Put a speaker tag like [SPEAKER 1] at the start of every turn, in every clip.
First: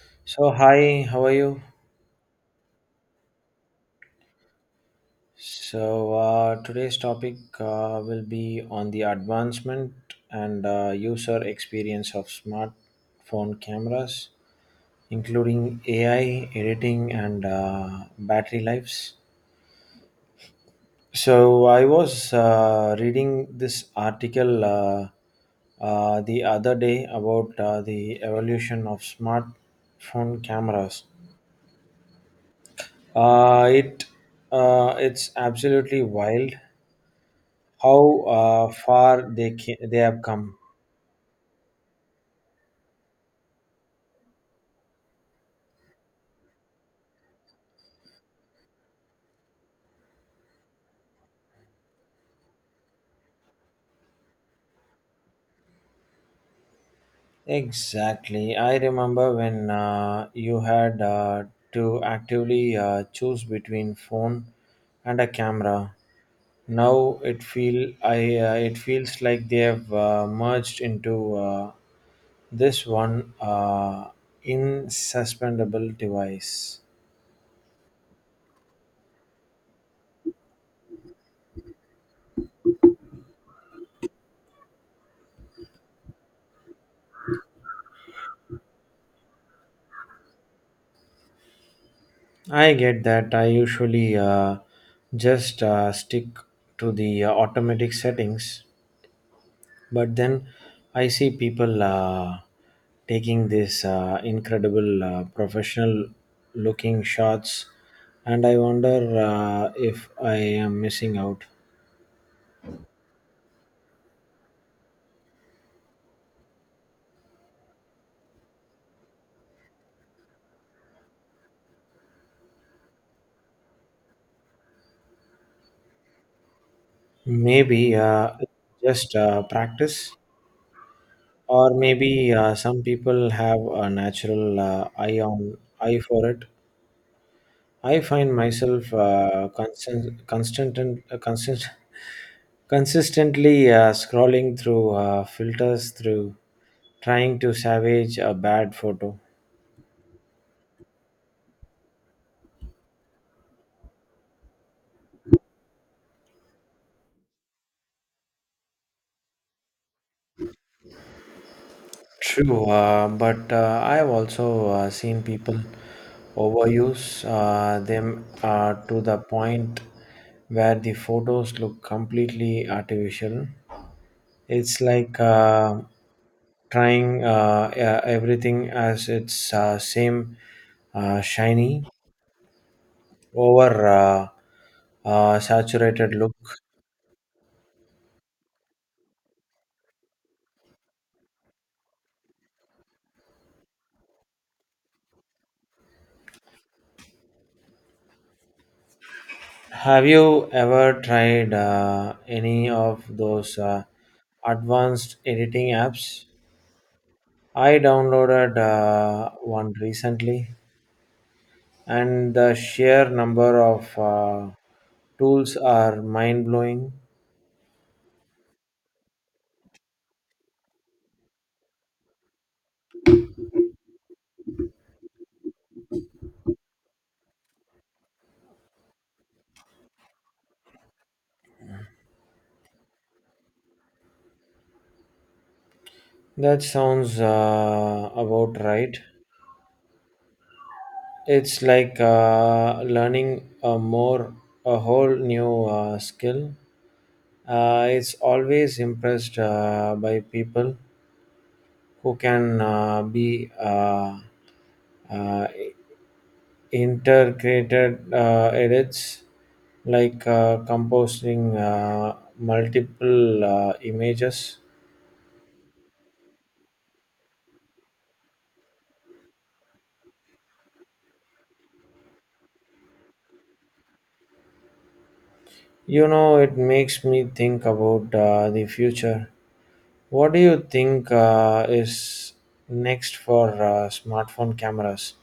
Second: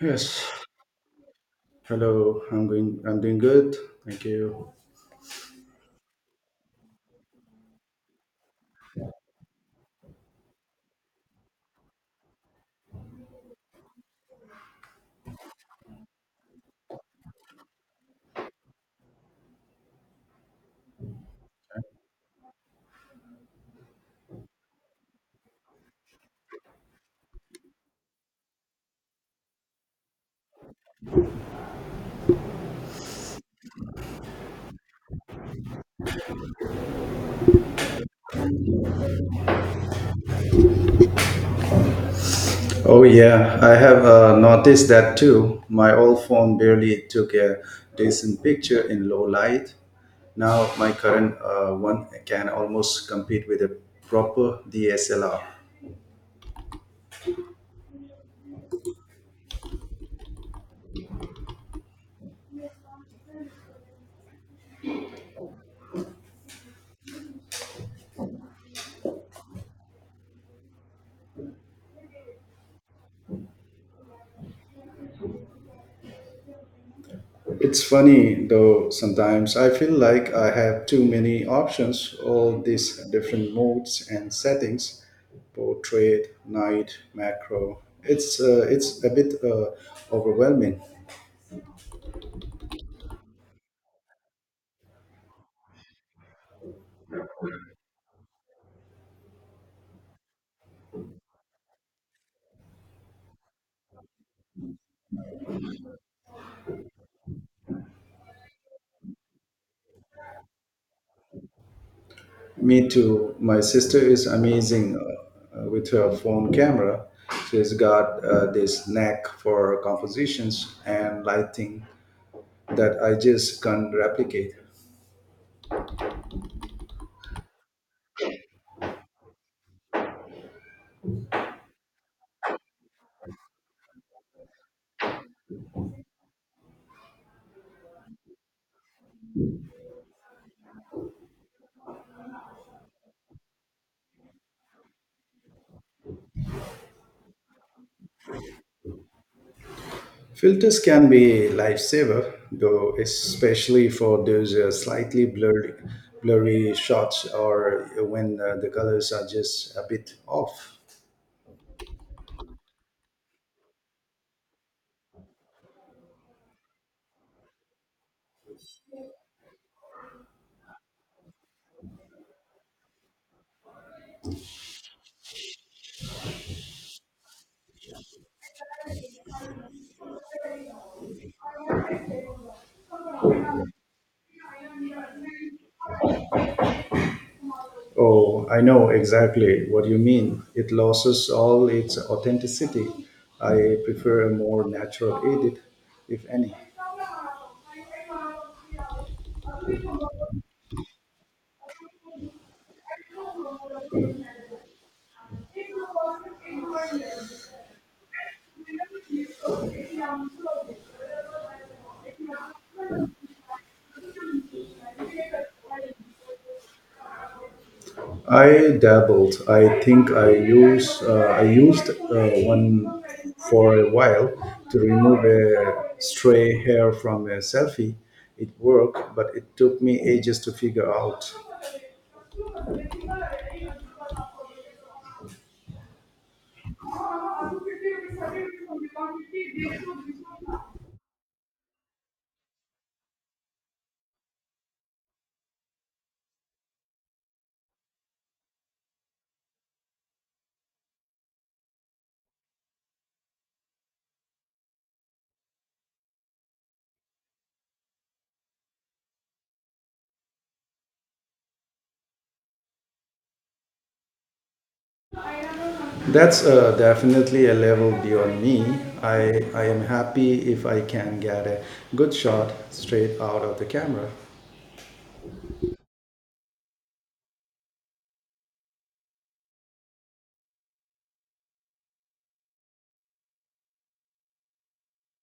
[SPEAKER 1] Yes.
[SPEAKER 2] So, hi, how are you?
[SPEAKER 1] Hello. I'm going. I'm doing good. Thank you.
[SPEAKER 2] So, today's topic will be on the advancement and user experience of smartphone cameras, including AI, editing, and battery lives. So, I was reading this article the other day about the evolution of smartphone cameras. Uh, it it's absolutely wild how far they have come.
[SPEAKER 1] Oh yeah, I have noticed that too. My old phone barely took a decent picture in low light. Now my current one can almost compete with a proper DSLR.
[SPEAKER 2] Exactly. I remember when you had to actively choose between phone and a camera. Now it feel I It feels like they have merged into this one insuspendable device.
[SPEAKER 1] It's funny though, sometimes I feel like I have too many options, all these different modes and settings portrait, night, macro. It's a bit overwhelming.
[SPEAKER 2] I get that. I usually just stick to the automatic settings. But then I see people taking these incredible professional looking shots, and I wonder if I am missing out.
[SPEAKER 1] Me too. My sister is amazing with her phone camera. She's got this knack for compositions and lighting that I just can't replicate.
[SPEAKER 2] Maybe just practice, or maybe some people have a natural eye on eye for it. I find myself consistently scrolling through filters through trying to salvage a bad photo.
[SPEAKER 1] Filters can be a lifesaver, though, especially for those blurry shots or when the colors are just a bit off.
[SPEAKER 2] True, but I've also seen people overuse them to the point where the photos look completely artificial. It's like trying everything as its same, shiny, over saturated look.
[SPEAKER 1] Oh, I know exactly what you mean. It loses all its authenticity. I prefer a more natural edit, if any.
[SPEAKER 2] Have you ever tried any of those advanced editing apps? I downloaded one recently, and the sheer number of tools are mind blowing.
[SPEAKER 1] I dabbled. I used one for a while to remove a stray hair from a selfie. It worked, but it took me ages to figure out.
[SPEAKER 2] That sounds about right. It's like learning a more a whole new skill. It's always impressed by people who can be uh, integrated edits like composing multiple images.
[SPEAKER 1] That's definitely a level beyond me. I am happy if I can get a good shot straight out of the camera.
[SPEAKER 2] You know, it makes me think about the future. What do you think is next for smartphone cameras?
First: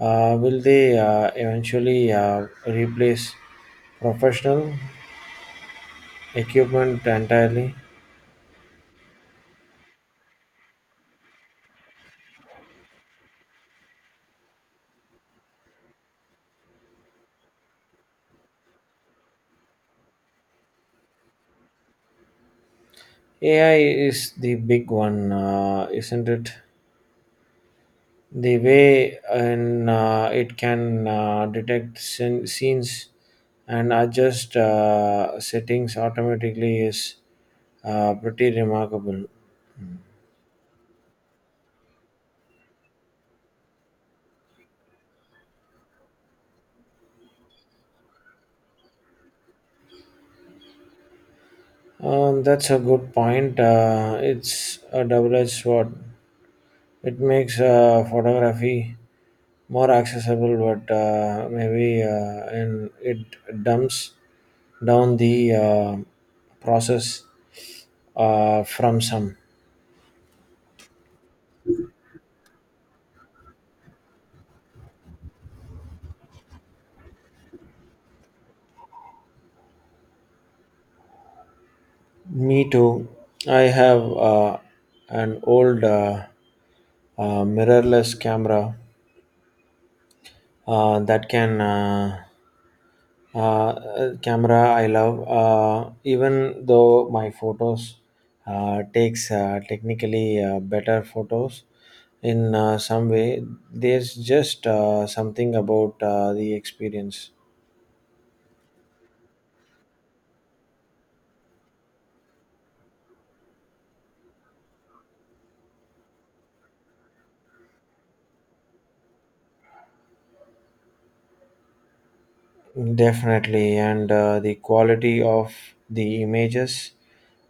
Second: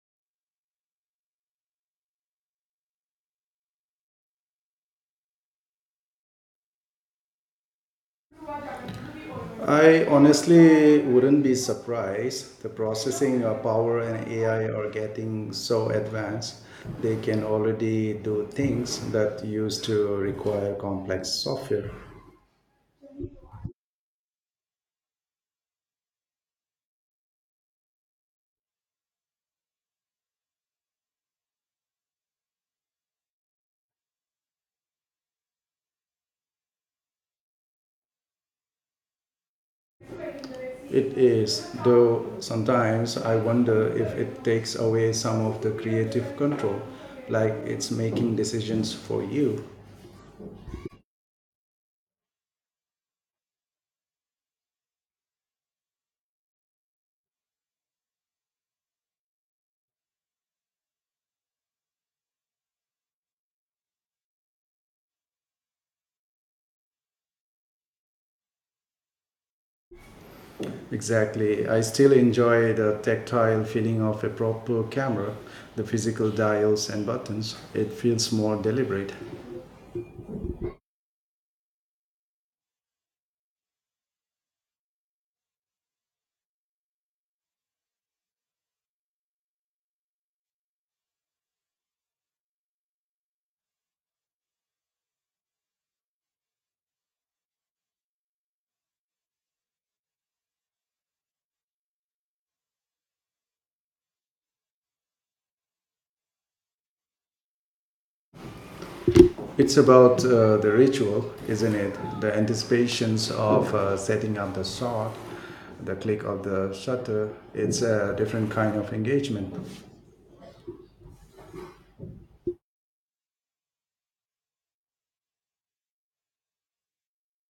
[SPEAKER 2] Will they eventually replace professional equipment entirely?
[SPEAKER 1] I honestly wouldn't be surprised. The processing power and AI are getting so advanced, they can already do things that used to require complex software.
[SPEAKER 2] AI is the big one, isn't it? The way and it can detect scenes and adjust settings automatically is pretty remarkable.
[SPEAKER 1] It is, though sometimes I wonder if it takes away some of the creative control, like it's making decisions for you.
[SPEAKER 2] That's a good point. It's a double-edged sword. It makes photography more accessible, but maybe and it dumps down the process from some.
[SPEAKER 1] Exactly. I still enjoy the tactile feeling of a proper camera, the physical dials and buttons. It feels more deliberate.
[SPEAKER 2] Me too. I have an old mirrorless camera that can. Uh, camera I love. Uh, even though my photos takes technically better photos in some way, there's just something about the experience.
[SPEAKER 1] It's about the ritual, isn't it? The anticipations of setting up the shot, the click of the shutter. It's a different kind of engagement.
[SPEAKER 2] Definitely, and the quality of the images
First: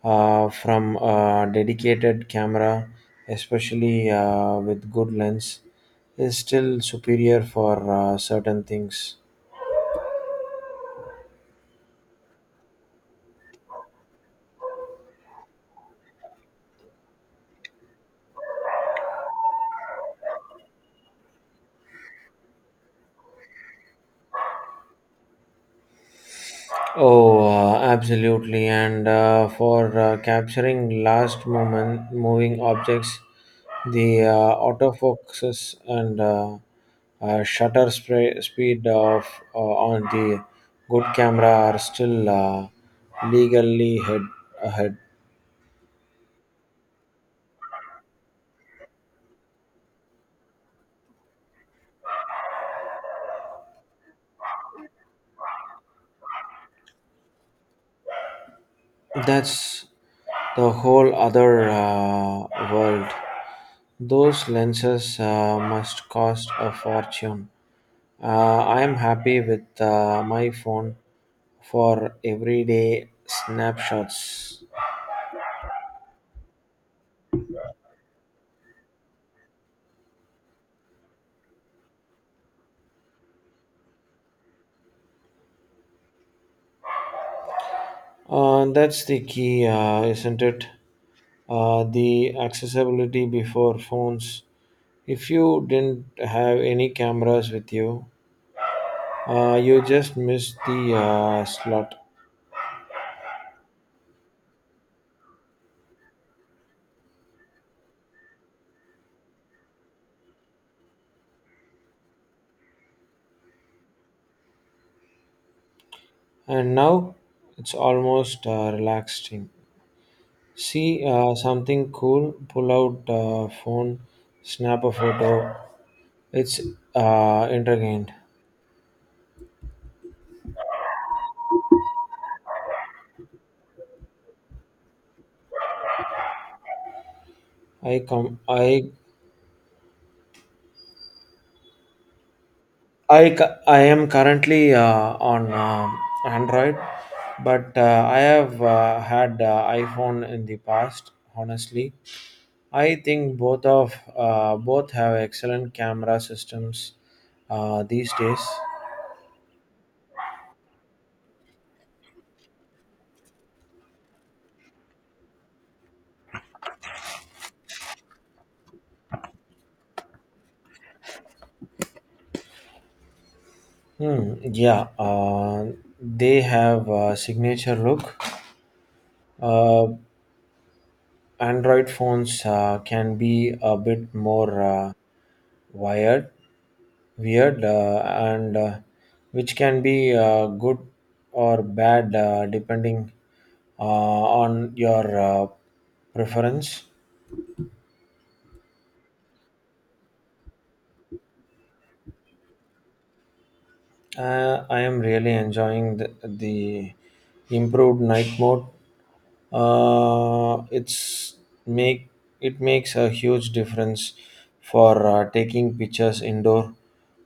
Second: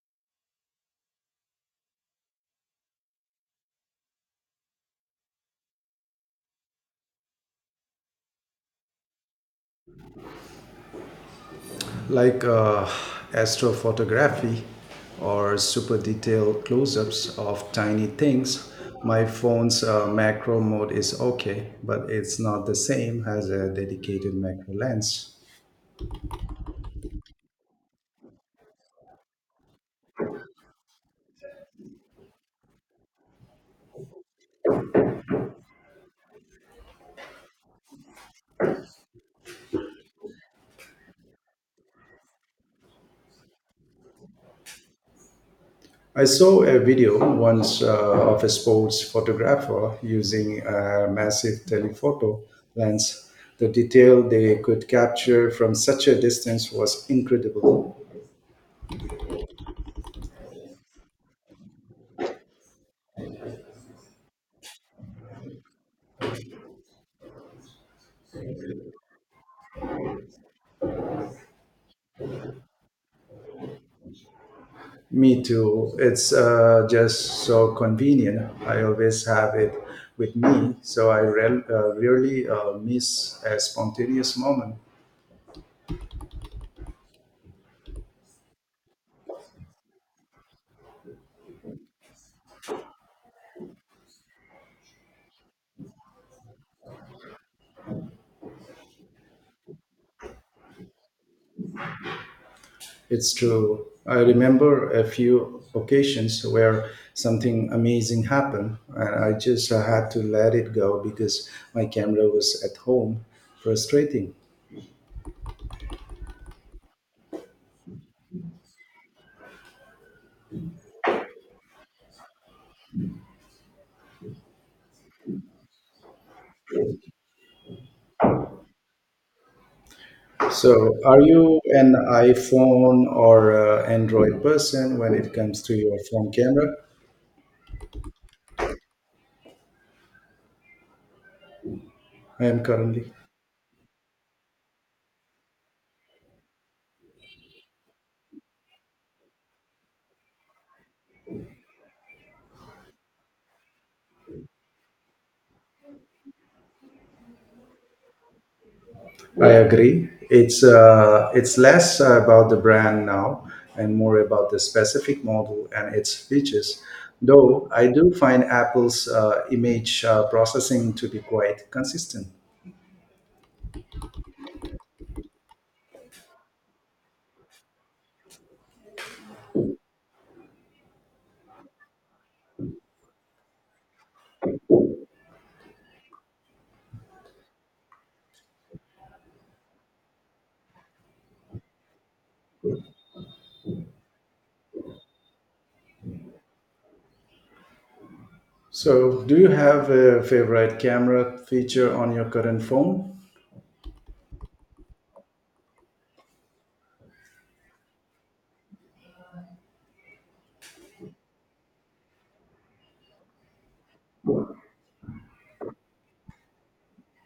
[SPEAKER 2] from a dedicated camera, especially with good lens, is still superior for certain things.
[SPEAKER 1] Like astrophotography or super detailed close-ups of tiny things. My phone's macro mode is okay, but it's not the same as a dedicated macro lens.
[SPEAKER 2] Oh, absolutely. And for capturing last moment moving objects, the autofocuses and shutter spray speed of on the good camera are still legally head ahead.
[SPEAKER 1] I saw a video once of a sports photographer using a massive telephoto lens. The detail they could capture from such a distance was incredible.
[SPEAKER 2] That's the whole other world. Those lenses must cost a fortune. I am happy with my phone for everyday snapshots.
[SPEAKER 1] Me too. It's just so convenient. I always have it with me, so I rarely miss a spontaneous moment.
[SPEAKER 2] That's the key, isn't it? The accessibility before phones. If you didn't have any cameras with you, you just missed the slot.
[SPEAKER 1] It's true. I remember a few occasions where something amazing happened, and I just had to let it go because my camera was at home. Frustrating.
[SPEAKER 2] And now it's almost relaxing. See something cool, pull out phone, snap a photo. It's entertained.
[SPEAKER 1] So, are you an iPhone or Android person when it comes to your phone camera?
[SPEAKER 2] I come.
[SPEAKER 1] I am currently.
[SPEAKER 2] I cu- I am currently on Android, but I have had iPhone in the past. Honestly, I think both have excellent camera systems these days.
[SPEAKER 1] I Yeah, agree. It's less about the brand now and more about the specific model and its features. Though I do find Apple's image processing to be quite consistent.
[SPEAKER 2] Hmm. Yeah. They have a signature look. Uh, Android phones can be a bit more wired, weird, and which can be good or bad depending on your preference.
[SPEAKER 1] So, do you have a favorite camera feature on your current phone?
[SPEAKER 2] I am really enjoying the improved night mode. Uh, it's make it makes a huge difference for taking pictures indoor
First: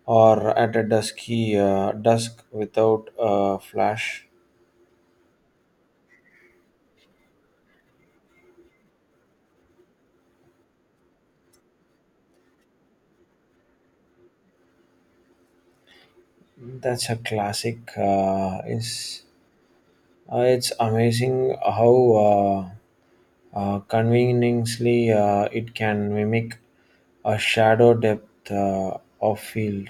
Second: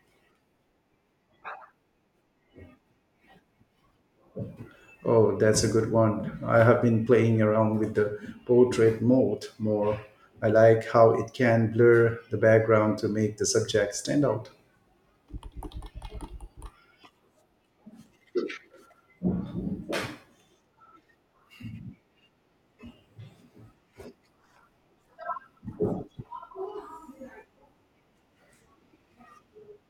[SPEAKER 2] or at a dusky dusk without a flash.
[SPEAKER 1] Oh, that's a good one. I have been playing around with the portrait mode more. I like how it can blur the background to make the subject stand out.
[SPEAKER 2] That's a classic. Is It's amazing how conveniently it can mimic a shadow depth of field.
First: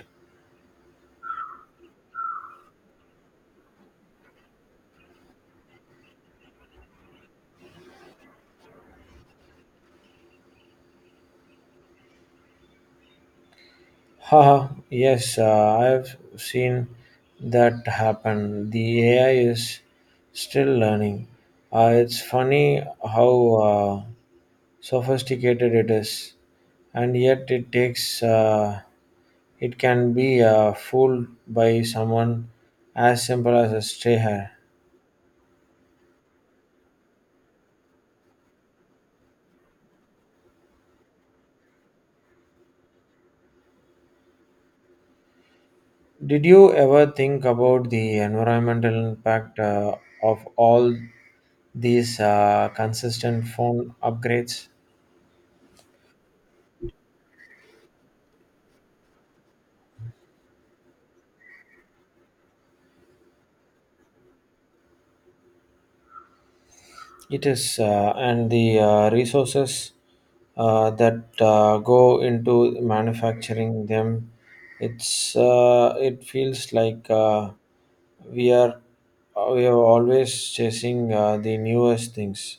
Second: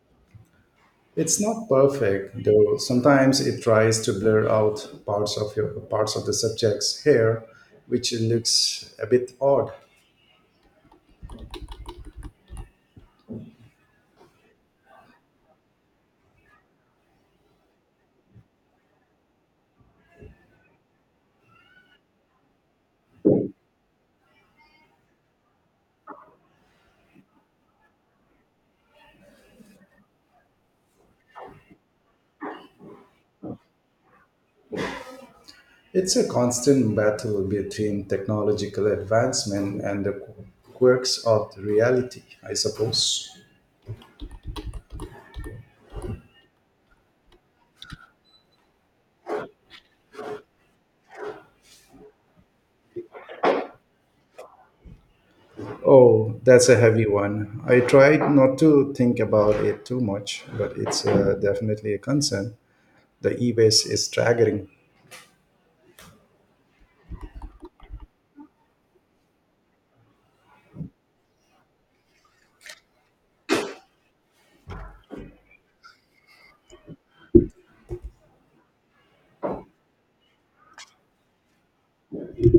[SPEAKER 1] It's not perfect, though sometimes it tries to blur out parts of the subject's hair, which looks a bit odd.
[SPEAKER 2] Haha, yes, I've seen that happen. The AI is still learning. It's funny how sophisticated it is, and yet it can be fooled by someone as simple as a stray hair.
[SPEAKER 1] It's a constant battle between technological advancement and the quirks of reality, I suppose.
[SPEAKER 2] Did you ever think about the environmental impact of all these consistent phone upgrades?
[SPEAKER 1] Oh, that's a heavy one. I tried not to think about it too much, but it's definitely a concern. The e waste is staggering.
[SPEAKER 2] It is, and the resources that go into manufacturing them, it feels like we are we are always chasing the newest things.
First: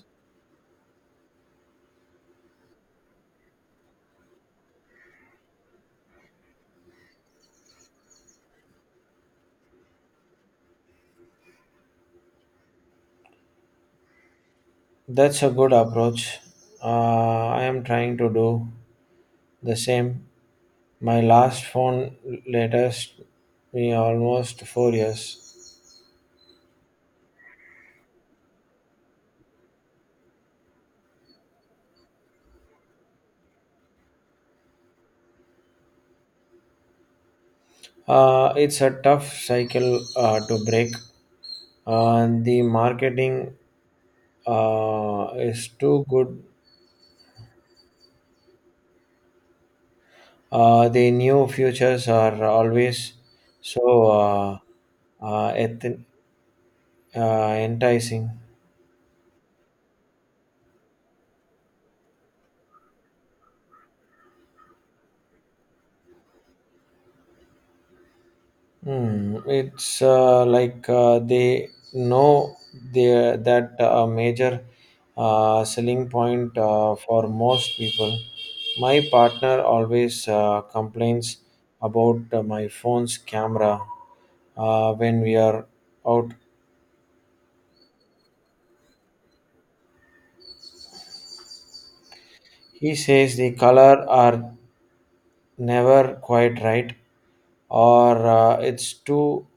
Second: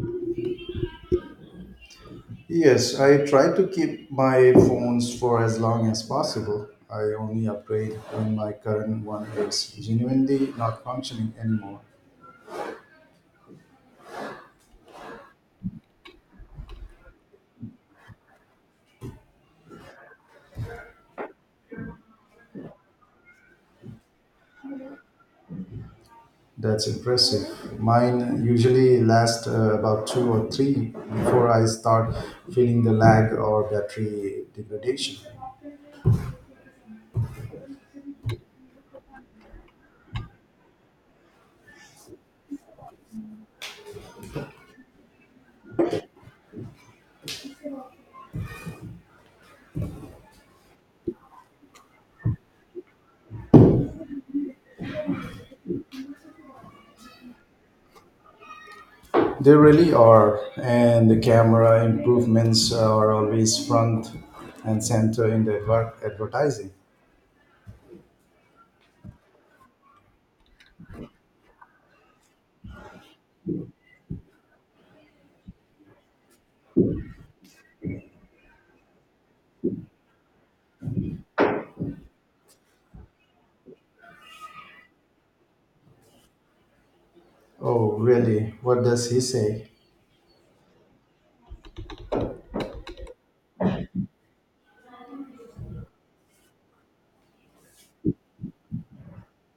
[SPEAKER 1] Yes, I try to keep my phones for as long as possible. I only upgrade when my current one is genuinely not functioning anymore.
[SPEAKER 2] That's a good approach. I am trying to do the same. My last phone latest me almost 4 years.
[SPEAKER 1] That's impressive. Mine usually lasts about two or three before I start feeling the lag or battery degradation.
[SPEAKER 2] It's a tough cycle to break. The marketing is too good. The new futures are always so uh, eth- uh, enticing.
[SPEAKER 1] They really are, and the camera improvements are always front and center in the advertising.
[SPEAKER 2] Hmm. It's like they know that a major selling point for most people. My partner always complains about my phone's camera when we are out.
[SPEAKER 1] Oh, really? What does he say?
[SPEAKER 2] He says the color are never quite right or it's too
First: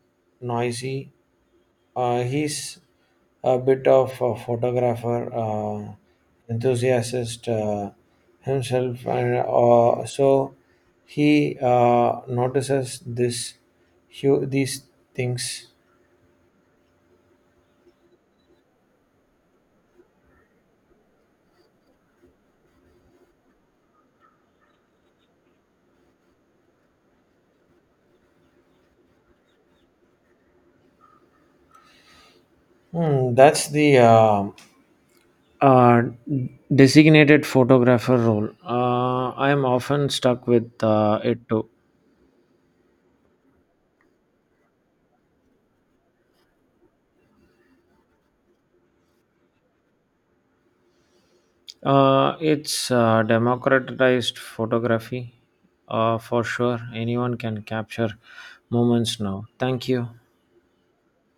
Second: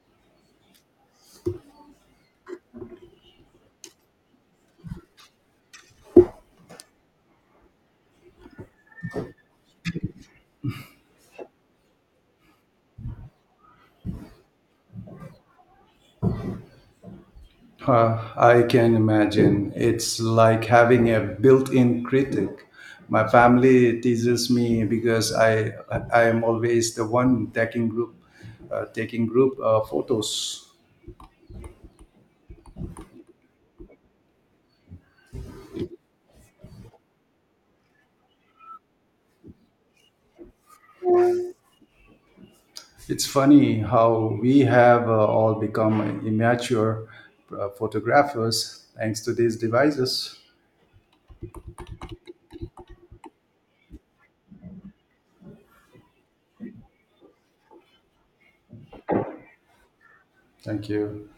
[SPEAKER 2] noisy. He's a bit of a photographer, enthusiast himself, and so he notices these things.
[SPEAKER 1] Huh, I can imagine. It's like having a built-in critic. My family teases me because I am always the one taking group photos.
[SPEAKER 2] Hmm, that's the uh, designated photographer role. I am often stuck with it too.
[SPEAKER 1] It's funny how we have all become immature photographers thanks to these devices.
[SPEAKER 2] It's democratized photography. For sure, anyone can capture moments now. Thank you.
[SPEAKER 1] Thank you.